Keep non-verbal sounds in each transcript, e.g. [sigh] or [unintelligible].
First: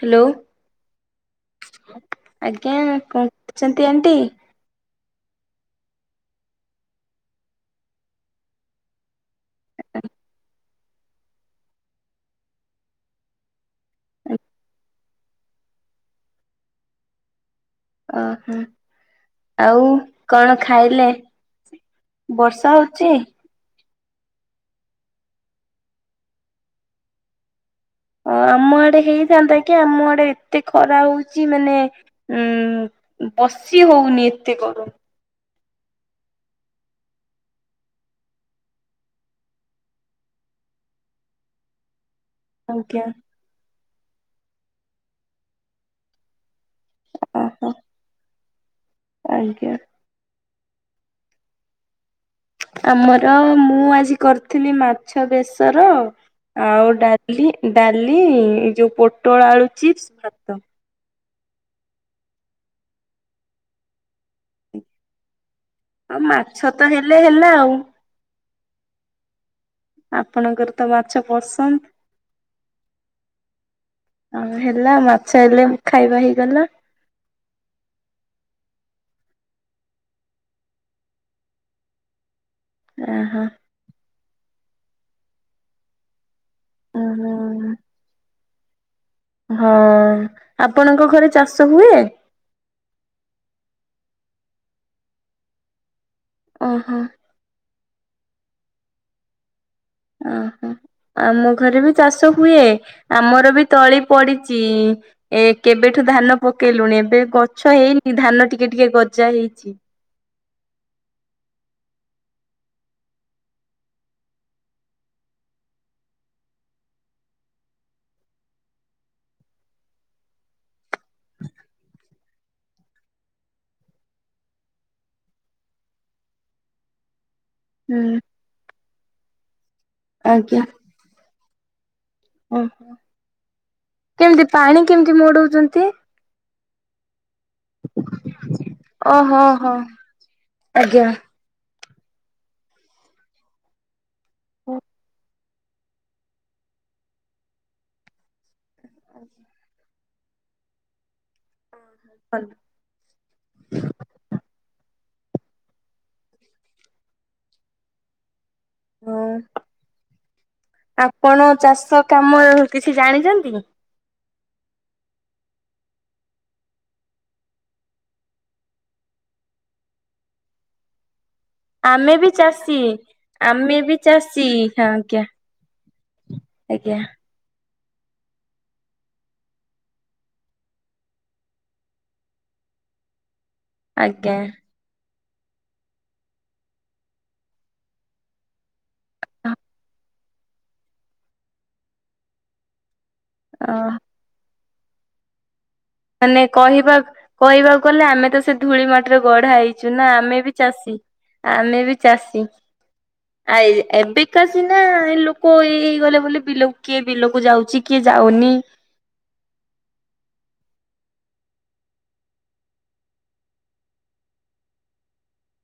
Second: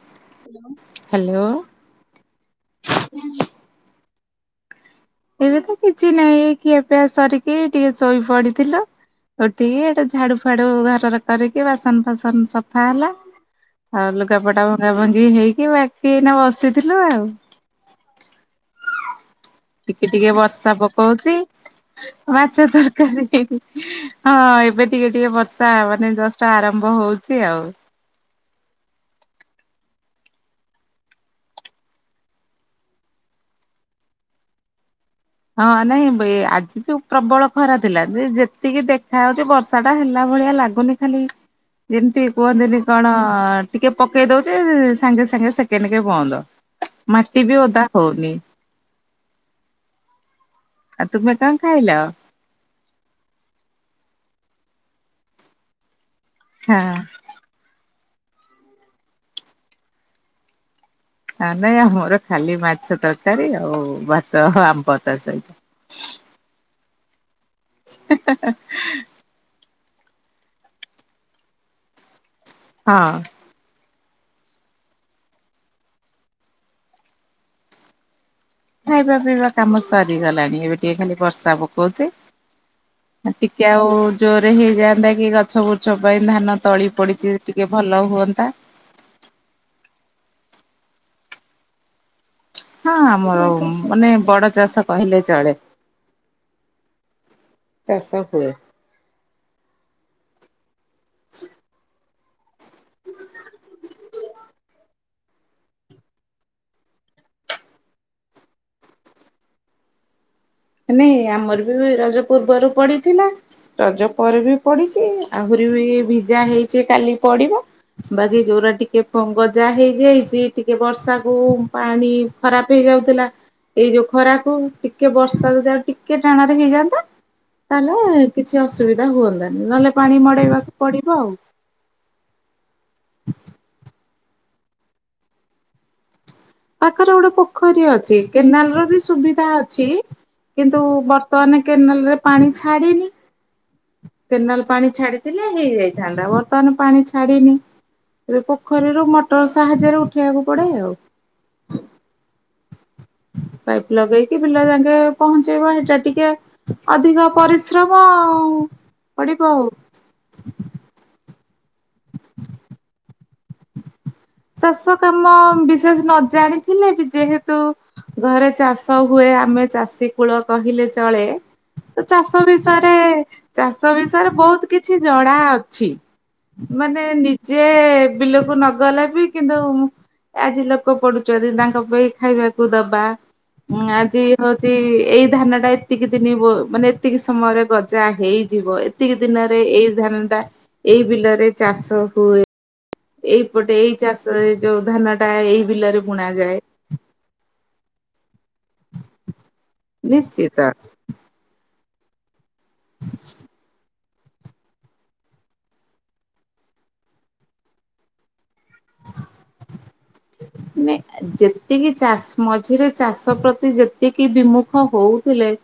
Hello, hello ଆଜ୍ଞା କଣ କରୁଛନ୍ତି ଆଣ୍ଟି? ଏବେ ତ କିଛି ନାହିଁ। ଏଇ ଖିଆ ପିଆ ସରିକି ଟିକେ ଶୋଇ ପଡିଥିଲୁ। ଉଠିକି ଏଟେ ଝାଡୁ ଫାଡୁ ଘରରେ କରିକି। ବାସନ ଫାସନ ସଫା ହେଲା। ଆଉ ଲୁଗାପଟା ଭଙ୍ଗା ଭଙ୍ଗି ହେଇକି। ବାକି ଏଇନା ବସିଥିଲୁ ଆଉ। ଓ ହଁ। ଟିକେ ଟିକେ ବର୍ଷା ପକଉଚି। ମାଛ ବର୍ଷା ହଉଛି? ତରକାରୀ ହଁ ଏବେ ଟିକେ ଟିକେ ବର୍ଷା ମାନେ ଜଷ୍ଟ ଆରମ୍ଭ ହଉଚି ଆଉ। ଓ ଆମ ଆଡେ ହେଇଥାନ୍ତା କି। ଆମ ଆଡେ ଏତେ ଖରା ହଉଚି ମାନେ ଉଁ, ଉଁ, ବସି ହଉନି ଏତେ ଗରମ। ହଁ ନାଇଁ ବେ-ଆଜି ବି ପ୍ରବଳ ଖରା ଥିଲା। ଯେ ଯେତିକି ଦେଖାାହଉଚି ବର୍ଷା ଟା ହେଲା ଭ ଭଳିଆ ଲାଗୁନି ଖାଲି ଯେମିତି କୁହନ୍ତିନି ଆଜ୍ଞା କଣ ଟିକେ ପକେଇ ଦଉଚି ସାଙ୍ଗେ ସାଙ୍ଗେ ସେକେଣ୍ଡ କେ ବନ୍ଦ। ମାଟି ବି ଓହୋ ଓଦା ହଉନି। ଆଜ୍ଞା। ଆଉ ତୁମେ କଣ ଖାଇଲ? ଆମର ମୁଁ ଆଜି କରିଥିଲି ମାଛ ବେସର। ହଁ ଆଉ ଡାଲି, ଡାଲି ଏଇ ଯୋଉ ପୋଟଳ ଆଳୁ ଚିପ୍ସ ଭାତ। ହଁ ନାଇଁ ଆମର ଖାଲି ମାଛ ତରକାରୀ ଆଉ ଭାତ ଆମ୍ବ ତା ସହିତ। ହଁ ମାଛ ତ ହେଲେ ହେଲା। ଆଉ ଆପଣଙ୍କର ତ ମାଛ ପସନ୍ଦ। ହଁ। ଆଉ ହେଲା ମାଛ ହେଲେ ଖାଇବା ହେଇଗଲା। ଖାଇବା ପିଇବା କାମ ସରିଗଲାଣି। ଏବେ ଟିକେ ଖାଲି ବର୍ଷା ପକଉଚି। ଆ, ଟିକେ ଆଉ ଜୋରରେ ହେଇଯାଆନ୍ତା କି ଗଛ ଗୁଛ ପାଇଁ ଧାନ ତଳି ପଡିଚି ଟିକେ ଓହୋ। ଭଲ ହୁଅନ୍ତା। ହଁ ଆପଣଙ୍କ ଘରେ ଚାଷ ହୁଏ? ହଁ ଆମର ମାନେ ବଡ ଚାଷ କହିଲେ ଚଳେ। ଓ ହୋ। ଚାଷ ହୁଏ। ଓହୋ ଆମ ଘରେ ବି ଚାଷ ହୁଏ ଆମର ବି ତଳି ପଡିଛି। ଏ କେବେଠୁ ଧାନ ପକେଇଲୁଣି ଏବେ ଗଛ ହେଇନି ଧାନ ଟିକେ ଟିକେ ଗଜା ହେଇଛି। ନାଇଁ ଆମର ବି ରଜ ପୂର୍ବରୁ ପଡିଥିଲା। ରଜ ପରେ ବି ପଡିଛି ଆହୁରି ବି ଭିଜା ହେଇଛି କାଲି ପଡିବ। ବାକି ଯୋଉରା ଟିକେ ଗଜା ହେଇଯାଇଛି ଟିକେ ବର୍ଷା କୁ ପାଣି ଖରାପ ହେଇ ଉଥିଲା ଏଇ ଯୋଉ ଖରାକୁ ଟିକେ ବର୍ଷା [unintelligible] ଟିକେ ଟାଣରେ ହେଇଯାଆନ୍ତା ହୁଁ ତାହେଲେ କିଛି ଅସୁବିଧା ହୁଅନ୍ତାନି ନହେଲେ ପାଣି ଆଜ୍ଞା। ମଡେଇବାକୁ ପଡିବ ଆଉ। ଓ ହୋ। କେମିତି ପାଣି କେମିତି ମଡଉଛନ୍ତି? ପାଖରେ ଗୋଟେ ପୋ ପୋଖରୀ ଅଛି କେନାଲ ର ବି ଓହୋ ସୁବିଧା ହୋ ଅଛି କିନ୍ତୁ ଆଜ୍ଞା। ବର୍ତ୍ତମାନ କେନାଲ ରେ ପାଣି ଛାଡ଼ିନି କେନାଲ ପାଣି ଛାଡିଥିଲେ ହେଇଯାଇଥାନ୍ତା ବର୍ତ୍ତମାନ ପାଣି ଛାଡିିନି ଏବେ ପୋ ପୋଖରୀରୁ ମଟର ସାହାଯ୍ୟରେ ଉଠେଇବାକୁ ପଡେ ଆଉ। ଓ ହୋ [unintelligible] ପାଇପ ଲଗେଇକି ପିଲା [unintelligible] ପହଞ୍ଚେଇବା ଏଇଟା ଟିକେ ଅଧିକ ପରିଶ୍ରମ ଆଉ। ପଡିବ ଆଉ। କଣ ଚାଷ କାମ କିଛି ଜାଣିଛନ୍ତି? ଚାଷ କାମ ବିଶେଷ ନ ଜାଣିଥିଲେ ବି ଯେହେତୁ ଘରେ ଚାଷ ହୁଏ ଆମେ ଚାଷୀ କୂଳ କହିଲେ ଚଳେ। ତ ଆମେ ବି ଚାଷ ଚାଷୀ ବିଷୟରେ ଆମେ ଚାଷ ବି ବିଷୟରେ ଚାଷୀ ବହୁତ ହଁ କିଛି ଜଣା ଅଛି। ଆଜ୍ଞା ମାନେ ନିଜେ ବିଲକୁ ନ ଗଲେ ବି କିନ୍ତୁ ଆଜି ଲୋକ ପଡୁଛନ୍ତି ତାଙ୍କ ପାଇଁ ଖାଇବାକୁ ଦବା ଉଁ ଆଜି ଆଜ୍ଞା ହଉଛି ଏଇ ଧାନ ଟା ଏତିକି ଦିନ ମାନେ ଏତିକି ସମୟରେ ଗଜା ହେଇଯିବ ଏତିକି ଆଜ୍ଞା ଦିନରେ ଏଇ ଧାନଟା ଏଇ ବିଲରେ ଚାଷ ହୁଏ ଅ ଏଇପଟେ ଏଇ ଚାଷ ଯୋଉ ଧାନଟା ଏଇ ବିଲରେ ବୁଣା ମାନେ ଯାଏ। କହିବା କହିବାକୁ ଗଲେ ଆମେ ତ ସେ ଧୂଳି ମାଟିରେ ଗଢା ହେଇଛୁ ନା ଆମେ ବି ନିଶ୍ଚିତ ଚାଷୀ ଆମେ ବି ଚାଷୀ। ଆ ଏବେ କା ସିନା ଲୋକ ଏଇ ହେଇ ଗଲେ ଵିଲ ବିଲକୁ କିଏ ବିଲକୁ ଯାଉଛି କିଏ ଯାଉନି ମ ଯେତିକି ଚାଷ ମଝିରେ ଚାଷ ପ୍ରତି ଯେତିକି ବିମୁଖ ହଉଥିଲେ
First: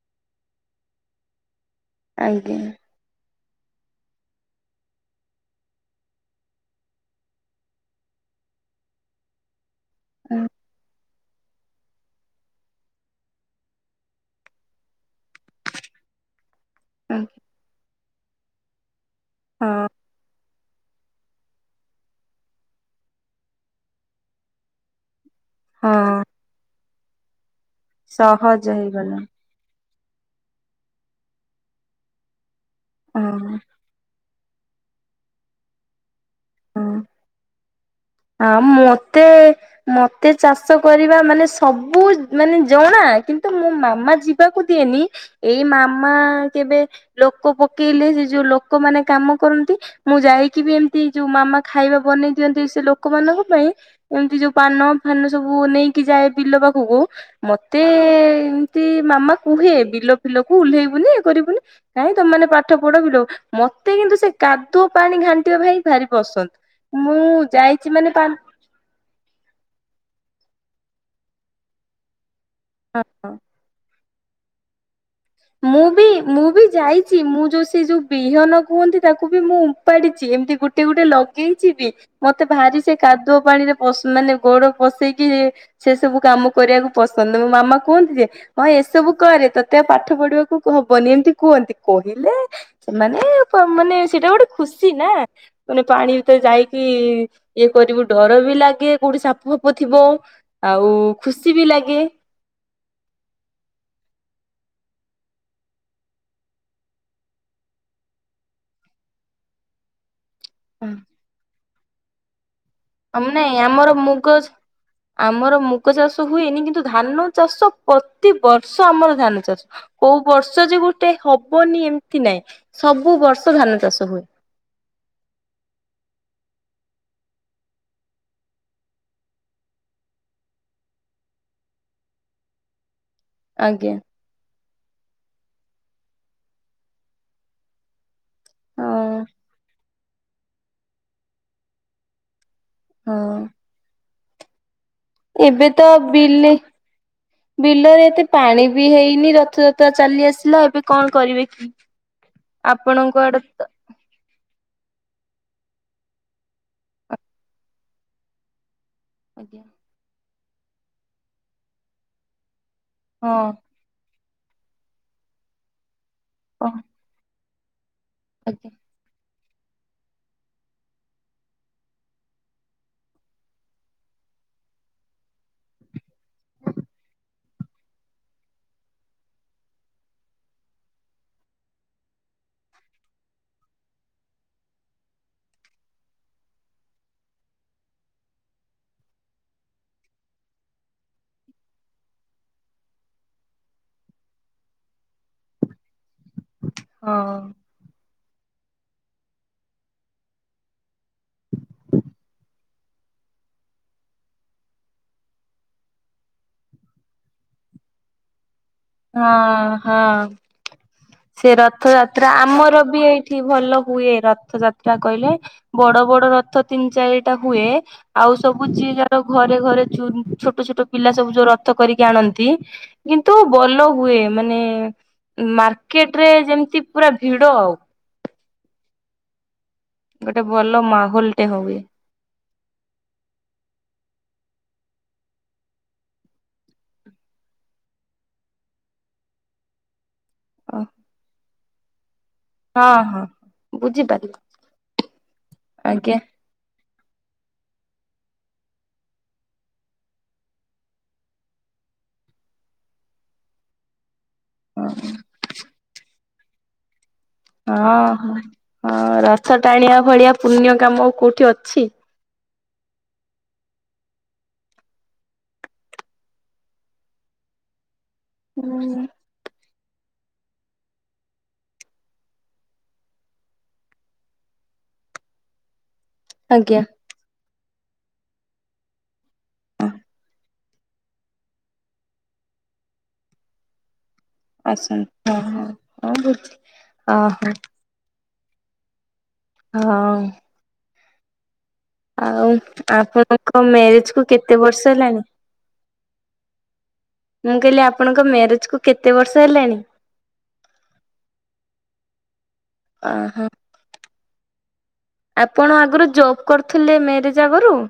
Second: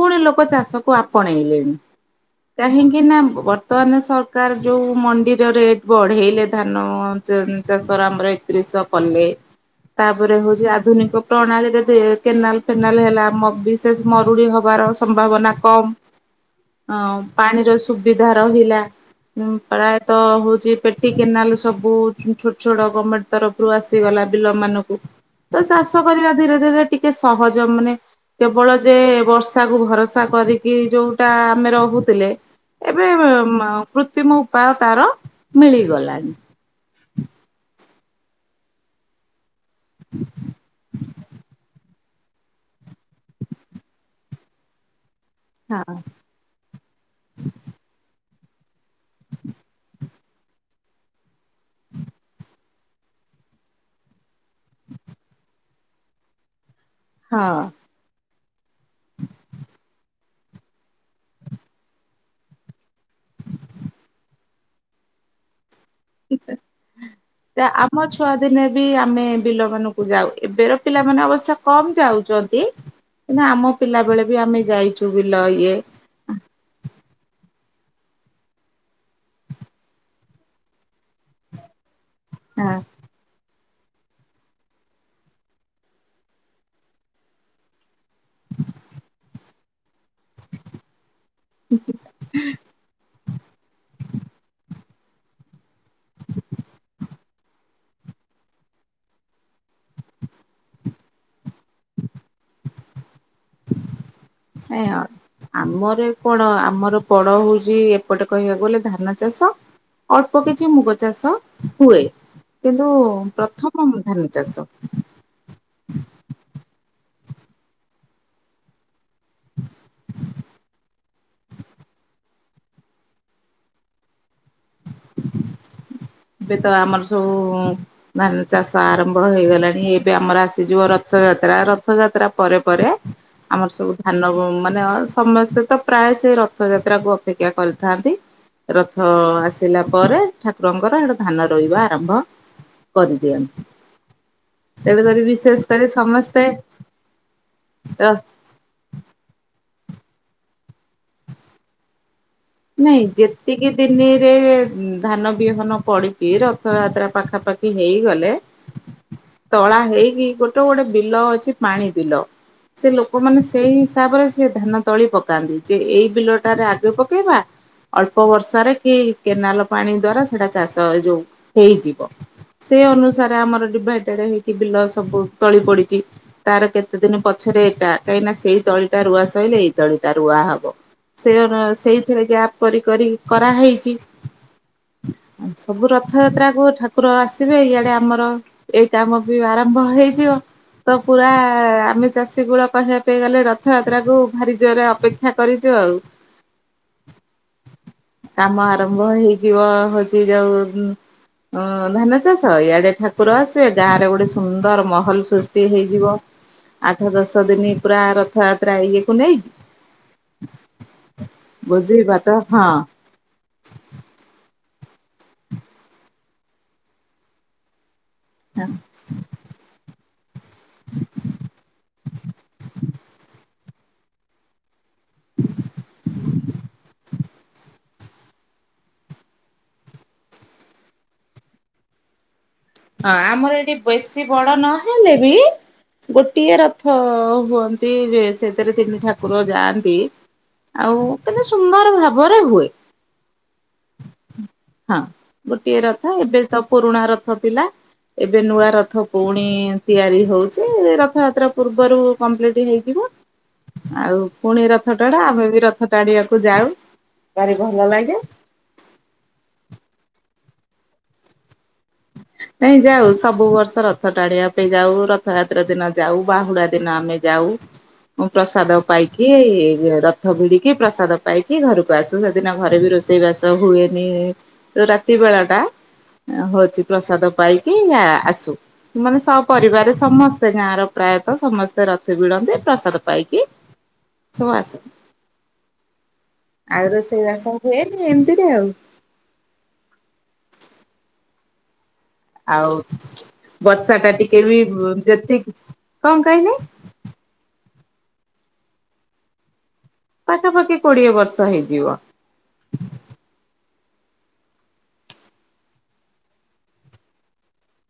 ପୁଣି ଲୋକ ଚାଷକୁ ଆପଣେଇଲେଣି। ଆଜ୍ଞା କାହିଁକି ନା ବ ତମାନ୍ ସରକାର ଯୋଉ ମଣ୍ଡିର ରେଟ୍ ବଢେଇଲେ ଧାନ ଚାଷର ଆମର ଏକତିରିଶ ଚାଷ କଲେ ତାପରେ ହଉଛି ଆଧୁନିକ ପ୍ରଣାଳୀରେ କେନାଲ ଫେନାଲ ହେଲା ବିଶେଷ ମରୁଡି ହବାର ସମ୍ଭାବନା କମ। ହଁ ପାଣିର ସୁବିଧା ରହିଲା ପ୍ରାୟତଃ ହ ପେଟି କେନାଲ ସବୁ ଛୋଟ ଛୋଟ ଗମେଣ୍ଟ ତରଫରୁ ଆସିଗଲା ବିଲ ମାନଙ୍କୁ। ତ ଚାଷ ହଁ କରିବା ଧୀରେ ଧୀରେ ଟିକେ ସହଜ ମାନେ ସହଜ କେବଳ ଯେ ହେଇଗଲା ବର୍ଷା କୁ ଭରସା କରିକି ଯୋଉଟା ଆମେ ରହୁଥିଲେ ଏବେ ହଁ ପୃ ତିମ ଉପାୟ ତାର ମିଳିଗଲାଣି। ଆଉ ମତେ ମତେ ଚାଷ କରିବା ମାନେ ସବୁ ସବୁ ମାନେ ଜଣା କିନ୍ତୁ ମୋ ମାମା ଯିବାକୁ ଦିଏନି ଏଇ ହଁ। ମାମା କେବେ ଲୋକ ପକେଇଲେ ଯୋଉ ଲୋକମାନେ କାମ କରନ୍ତି ମୁଁ ଯାଇକି ବି ଏମତି ଯୋଉ ମାମା ଖାଇବା ବନେଇ ଦିଅନ୍ତି ସେ ଲୋକମାନଙ୍କ ପାଇଁ ଏମିତି ଯୋଉ ପାନ ଫାନ ସବୁ ନେଇକି ଯାଏ ବିଲ ପାଖ [unintelligible] ହଁ ମତେ ଏମିତି ମାମା କୁହେ ବିଲ ଫିଲକୁ ଓହ୍ଲେଇବୁନି ଇଏ କରିବୁନି, କାହିଁ ତମେ ମାନେ ପାଠ ପଢ ବିଲ ମତେ କିନ୍ତୁ ସେ କାଦୁଅ ପାଣି ଘାଣ୍ଟିବା ପାଇଁ ଭାରି ପସନ୍ଦ। ମୁଁ ତ ଯାଇ ଆମ ଛୁଆ ଦିନେ ବି ଆମେ ବିଲ ମାନଙ୍କୁ ଯାଉ, ଏବେକା ପିଲାମାନେ ଅବଶ୍ୟ କମ ଯାଉଛ ନ୍ତି କାଇଁକି ହଁ ନା ଆମ ପିଲା ବେଳେ ବି ଆମେ ଯାଇଛୁ। ବିଲ ଇଏ ମୁଁ ବି ମୁଁ ବି ଯାଇଛି ମୁଁ ଯୋଉ ସେ ଯୋଉ ବିହନ କୁହନ୍ତି, ତାକୁ ବି ମୁଁ ଉପାଡିଛି ଏମିତି ଗୋଟେ ଗୋଟେ ଲଗେଇଛି ବି। ମତେ ହଁ। ଭାରି ସେ କାଦୁଅ ପାଣିରେ ପସ୍ ମାନେ ଗୋଡ ପସେଇକି ସେ ସବୁ କାମ କରିବାକୁ ପସନ୍ଦ, ମୋ ମାମା କୁହନ୍ତି ଯେ ହଁ ଏ ଏ ସବୁ କରେ ତତେ ପା ପଢିବାକୁ ହବନି, ଏମିତି କୁହନ୍ତି କହିଲେ ସେମାନେ ମାନେ ସେଇଟା ଗୋଟେ ଖୁସି ନା ମାନେ ପାଣି ଭିତରେ ଯାଇକି ଇଏ କରିବୁ ଡର ବି ଲାଗେ କୋଉଠି ସାପ ଫାପ ଥି ଥିବ ଆଉ ଖୁସି ବି ଲାଗେ। ଆଉ। ଆମର କଣ ଆମର ପଡ ହଉଛି ଏପଟେ କହିବାକୁ ଗଲେ ଧାନ ଚାଷ। ଅଳ୍ପ କିଛି ମୁଗ ଚାଷ ହୁଏ। କିନ୍ତୁ ମାନେ ପ୍ରଥମ ଆମର ଧାନ ମୁଗ ଚାଷ ଆମର ମୁଗ ଚାଷ ହୁଏନି, କିନ୍ତୁ ଧାନ ଚାଷ ପ୍ରତି ବର୍ଷ ଆମର ଧାନ ଚାଷ କୋଉ ବର୍ଷ ଯେ ଗୋଟେ ହବନି। ଏମିତି ନାଇଁ ସବୁ ବର୍ଷ ଧାନ ଚାଷ ହୁଏ। ଏବେ ତ ଆମର ସବୁ ଧାନ ଚାଷ ଆରମ୍ଭ ହେଇଗଲାଣି, ଏବେ ଆମର ଆସିଯିବ ରଥଯା ତ୍ରା, ରଥଯାତ୍ରା ପରେ ପରେ ଆମର ସବୁ ଆଜ୍ଞା ଧାନ ମା ମାନ ସମସ୍ତେ ତ ପ୍ରାୟ ସେ ରଥଯାତ୍ରାକୁୁ ଅପେକ୍ଷା କରିଥାନ୍ତି। ରଥ ହଁ ଆସିଲା ପରେ ଠାକୁରଙ୍କର, ଏଟା ଧାନ ରୋଇବା ଆରମ୍ଭ ହଁ। କରିଦିଅନ୍ତି। ତେଣୁକରି ବିଶେଷ ଏବେ କରି ତ ସମସ୍ତେ ବିଲ ବିଲରେ ର ଏତେ ପାଣି ବି ହେଇନି ରଥଯ ତ୍ରା ଚାଲି ଆସିଲା ଏବେ କଣ କରିବେ କି? ନାଇଁ ଆପଣଙ୍କ ଆଡେ ଯେତିକି ଦିନିରେ ଧାନ ବିହନ ପଡିଛି, ରଥଯାତ୍ରା ପାଖାପାଖି ହେଇଗଲେ ଆଜ୍ଞା। ତଳା ହେଇକି, ଗୋଟେ ଗୋଟେ ବିଲ ଅଛି ପାଣି ବିଲ। ସେ ହଁ ଲୋକମାନେ ସେଇ ହିସାବରେ ସେ ଧାନ ତଳି ପକାନ୍ତି। ଯେ ଏଇ ବିଲଟାରେ ହଁ ଆଗେ ପକେଇବା ଅଳ୍ପ ଆଜ୍ଞା ବର୍ଷାରେ କି କେନାଲ ପାଣି ଦ୍ଵାରା ସେଟା ଚାଷ ଏ ଯୋଉ ହେଇଯିବ। ସେ ଅନୁସାରେ ଆମର ଡିଭାଇଡ ହେଇକି ବିଲ ସବୁ ତଳି ପଡିଛି, ତାର କେତେ ଦିନ ପଛ ଏଟା କାହିଁକିନା ସେଇ ଦଳିଟା ରୁଆ ସଇଲେ ଏଇ ଦଳିଟା ରୁଆ ହବ। ସେ ସେଇ ଏଥିରେ ଗ୍ୟାପ କରି କରି କରାହେଇଛି। ସବୁ ରଥଯାତ୍ରାକୁ ଠାକୁର ଆସିବେ, ଏଇଆଡେ ଆମର ଏଇ କାମ ବି ଆରମ୍ଭ ହେଇଯିବ। ତ ପୁରା ଆମେ ଚାଷୀ କୁଳ କହିବା ପାଇଁ ଗଲେ, ରଥଯାତ୍ରା କୁ ଭାରି ଜୋରରେ ଅପେକ୍ଷା କରିଛୁ। ଆଉ। ହଁ। କାମ ଆରମ୍ଭ ହେଇଯିବ, ହଉଛି ଯଉ ହଁ ଧାନ ଚାଷ ଇଆଡେ ଠାକୁର ଆସିବେ, ଗାଁ ରେ ଗୋଟେ ସୁନ୍ଦର ମହଲ ସୃଷ୍ଟି ହେଇଯିବ। ଆଠ ଦଶ ଦିନି ପୁରା ରଥଯା ହଁ- ହଁ। ସେ ଭୋଜି ଭାତ ରଥଯାତ୍ରା ହଁ ଆମର ବି ଏଇଠି ଭଲ ହୁଏ ରଥଯା ତ୍ରା କହିଲେ ବଡ ବଡ ରଥ ତିନି ଚାରିଟା ହୁଏ। ଆଉ ସବୁ ଯିଏ ଯାହାର ଘରେ ଘରେ ଛୋଟ ଛୋଟ ପିଲା ସବୁ ଯୋଉ ରଥ କରିକି ଆଣନ୍ତି। କିନ୍ତୁ ଭଲ ହୁଏ, ମାନେ ମା ମାର୍କେଟରେ ଯେମିତି ପୁରା ଭିଡ ଆଉ। ଗୋଟେ ଭଲ ମାହୋଲଟେ ହୁଏ। ହଁ ଆମର ଏଠି ବେଶୀ ବଡ ନହେଲେ ବି ଗୋଟିଏ ରଥ ହୁଅନ୍ତି ଯେ ସେଥିରେ ତିନି ଠାକୁର ଯାଆନ୍ତି। ହଁ ଆଉ କେତେ ସୁନ୍ଦର ର ଘରେ ହୁଏ ହଁ ବୁଝିପାରିଲି ହଁ ଗୋଟିଏ ରଥ ଆଜ୍ଞା ଏବେ ସବୁ ପୁରୁଣା ରଥ ଥିଲା। ଏବେ ନୂଆ ରଥ ପୁଣି ତିଆରି ହଉଚି, ରଥଯାତ୍ରା ପୂର୍ବରୁ କମ୍ପ୍ଲିଟ ହେଇଯିବ। ଆଉ ପୁଣି ହଁ ରଥ ଟଣା ଆମେ ବି ରଥ ଟାଣିବାକୁ ଯାଉ। ଭାରି ଭଲ ହଁ ଲାଗେ। ହଁ ରଥ ଟାଣିବା ଭଳିଆ ପୁଣ୍ୟ କାମ କୋଉଠି ଅଛି? ନାଇଁ ଯାଉ ସବୁ ବର୍ଷ ରଥ ଟାଣିବା ପାଇଁ ଯାଉ, ରଥଯାତ୍ରା ଦିନ ଯାଉ ବାହୁଡା ଦିନ ଆମେ ଯାଉ। ଯାଉ ଉ ପ୍ରସାଦ ପାଇକି ଏଇ ଯେ ରଥ ଭିଡିକି ପ୍ରସାଦ ପାଇକି ଘରକୁ ଆସୁ ସେଦିନ ଘରେ ବି ରୋଷେଇ ବାସ ହୁଏନି ତ ରାତ୍ ରାତି ବେଳା ଟା ହଉଚି ଆଜ୍ଞା। ପାଇକି ଆସୁ। ମାନେ ସ ପରିବାର ସମସ୍ତେ ଗାଁ ର ପ୍ରାୟତଃ ସମସ୍ତେ ରଥ ଭିଡ଼ନ୍ତି ପ୍ରସାଦ ପାଇକି ସବୁ ଆସନ ଆସନ୍ତୁ ହଁ ହଁ ହଁ ବୁଝି ଆଉ ରଷେଇବାସ ଓହୋ ହୁଏନି। ନ୍ତିରେ ଆଉ। ହଁ। ଆଉ ଆପଣଙ୍କ ବର୍ଷା ମ୍ୟାରେଜ ଟା କୁ ଟିକେ କେତେ ବି ବର୍ଷ ହେଲାଣି? ଯେତିକି କଣ କହିଲେ? ମୁଁ କହିଲି ଆପଣଙ୍କ ମ୍ୟାରେଜ କୁ କେତେ ବର୍ଷ ହେଲାଣି? ପାଖାପାଖି କୋଡିଏ ବର୍ଷ ହେଇଯିବ। ଓହୋ। ଆପଣ ଆଗରୁ ଜବ୍ କରିୁଥିଲେ ମ୍ୟାରେଜ ଆଗରୁ?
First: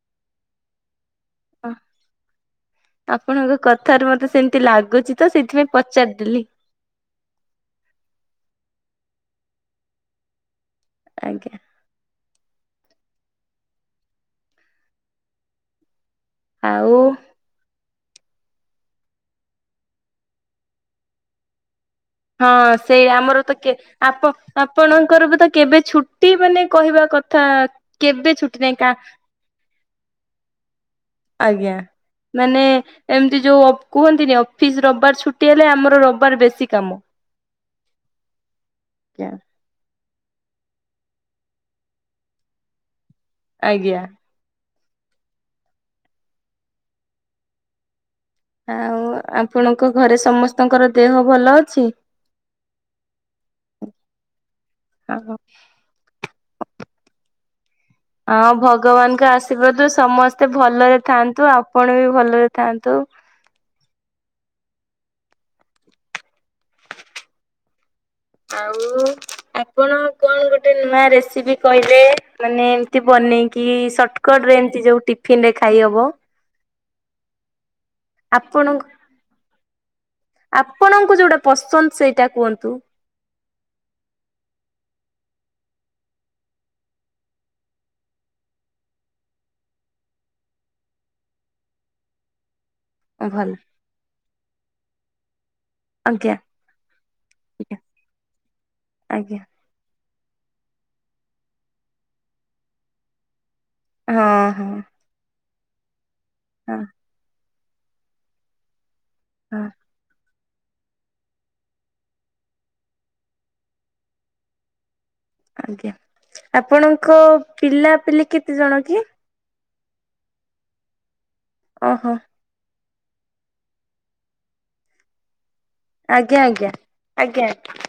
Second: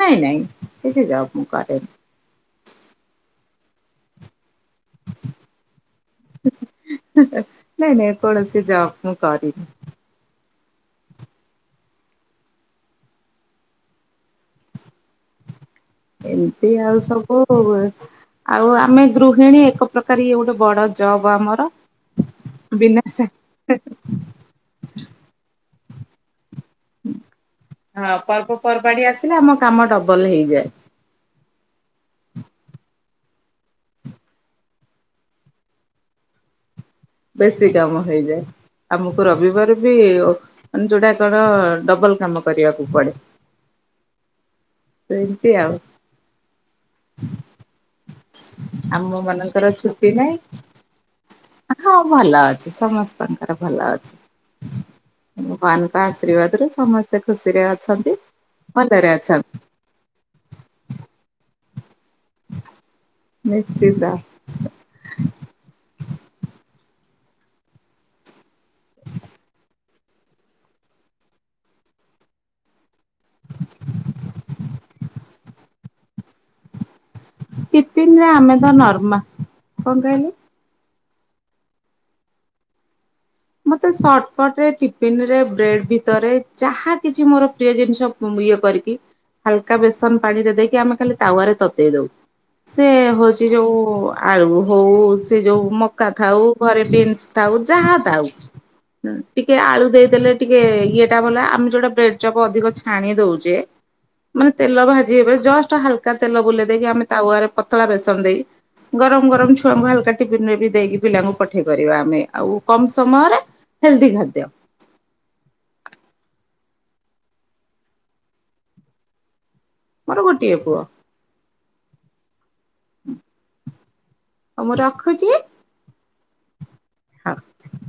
ନାଇଁ ନାଇଁ କିଛି ଜବ ମୁ କରିନି। ଆପଣଙ୍କ କଥାରେ ମତେ ସେମିତି ଲାଗୁଚି ତ ସେଇଥିପାଇଁ ପଚାରିଦେଲି। ନାଇଁ ନାଇଁ କୌଣସି ଯବ ମୁଁ କରିନି। ଆଜ୍ଞା। ଏମତି ଆଉ ଆଉସବୂ ଆଉ ଆମେ ଗୃହିଣୀ ଏକ ପ୍ରକାର ଇ ଗୋଟେ ବଡ ଜବ ଆମର। ହଁ ସେଇ ବିନା ସା ଆମର ତ କେ ଆପ ଆପଣଙ୍କର ବି ତ କେବେ ଛୁଟି ମାନେ କହିବା କଥା ହଁ କେବେ ଛୁଟି ନାହିଁ କା ପର୍ବପର୍ବାଣୀ ଆସିଲେ ଆମ କାମ ଡବଲ ହେଇଯାଏ ଆଜ୍ଞା ମାନେ ଏମିତି ଯୋଉ ଅ କୁହନ୍ତିନି ଅଫିସ ରବିବାର ଛୁଟି ହେଲେ ଆମର ରବିବାର ବେଶୀ କାମ। ବେଶୀ କାମ ହେଇଯାଏ ଆମକୁ ଆଜ୍ଞା। ରବିବାର ବି ମାନେ ଯୋଉଟା କଣ ଡବଲ କାମ କରିବାକୁ ପଡେ। ଆଜ୍ଞା। ସେମତିଆଉ। ଆଉ ଆପଣଙ୍କ ଛୁଟି ଘରେ ନାହିଁ ସମସ୍ତଙ୍କର ଦେହ ଭଲ ଅଛି? ହଁ ଭଲ ଅଛି ସମସ୍ତଙ୍କର ଭଲ ଅଛି। ହଁ। ଗବାନଙ୍କ ଆଶୀର୍ବାଦ୍ରୁ ସମସ୍ତେ ଖୁସିରେ ଅଛନ୍ତି। ହଁ ଭଲରେ ଭଗବାନଙ୍କ ଅଛନ୍ତି ଆଶୀର୍ବାଦ ରୁ ସମସ୍ତେ ଭଲରେ ଥାଆନ୍ତୁ ଆପଣ ବି ଭଲରେ ଥାନ୍ତୁ। ଚିଧା ଆଉ ଆପଣ କଣ ଗୋଟେ ନୂଆ ରେସିପି କହିଲେ ମାନେ ଏମତି ବନେଇକି ସଟକଟରେ ଏମିତି ଯୋଉ ଟିଫିନ ରେ ଖାଇହବ। ଟିଫିନରେ ଆମେତ ଆପଣଙ୍କୁ ନର୍ମା କଣ କହିଲେ? ଆପଣଙ୍କୁ ଯୋଉଟା ପସନ୍ଦ ସେଇଟା କୁହନ୍ତୁ। ମତେ ସଟକଟ ରେ ଟିଫିନ ରେ ବ୍ରେଡ ଭିତରେ ଯାହା କିଛି ମୋର ପ୍ରିୟ ଜିନିଷ ଇଏ କରିକି ହାଲକା ବେସନ ପାଣିରେ ଦେଇକି ଆମେ ଖାଲି ତାୱରେ ତତେଇ ଦଉ। ସେ ଭଲ ହଉଚି ଯୋଉ ଆଳୁ ହଉ ସେ ଯୋଉ ମକା ଆଜ୍ଞା ଥାଉ ଘରେ ବିନ୍ସ ଥାଉ ଯାହା ଥାଉ ହଁ ଆଜ୍ଞା। ଟିକେ ଆଳୁ ଦେଇଦେଲେ ଟିକେ ଇଏଟା ବଲା, ଆମେ ଯୋଉଟା ବ୍ରେଡ ଚପ ଅଧିକ ଛାଣି ଦଉଛେ ହଁ ମାନେ ହଁ ତେଲ ଭାଜି ହେବେ, ଜଷ୍ଟ ହାଲକା ତେଲ ବୁଲେଇ ହଁ ଦେଇକି, ଆମେ ତାୱା ରେ ପତଳା ବେସନ ଦେଇ ଗରମ ଗରମ ହଁ ଛୁଆଙ୍କୁ ହାଲକା ଦେଇକି ପିଲାଙ୍କୁ ପଠେଇ କରିବା ଆମେ, ଆଉ କମ ସମୟରେ ହେଲଦି ଖାଦ୍ୟ। ଆଜ୍ଞା, ଆପଣଙ୍କ ପିଲାପିଲି କେତେ ଜଣ କି? ମୋର ଗୋଟିଏ ପୁଅ। ଓ ହୋ ଆ ମୁଁ ରଖୁଛି। ଆଜ୍ଞା, ଆଜ୍ଞା, ଆଜ୍ଞା।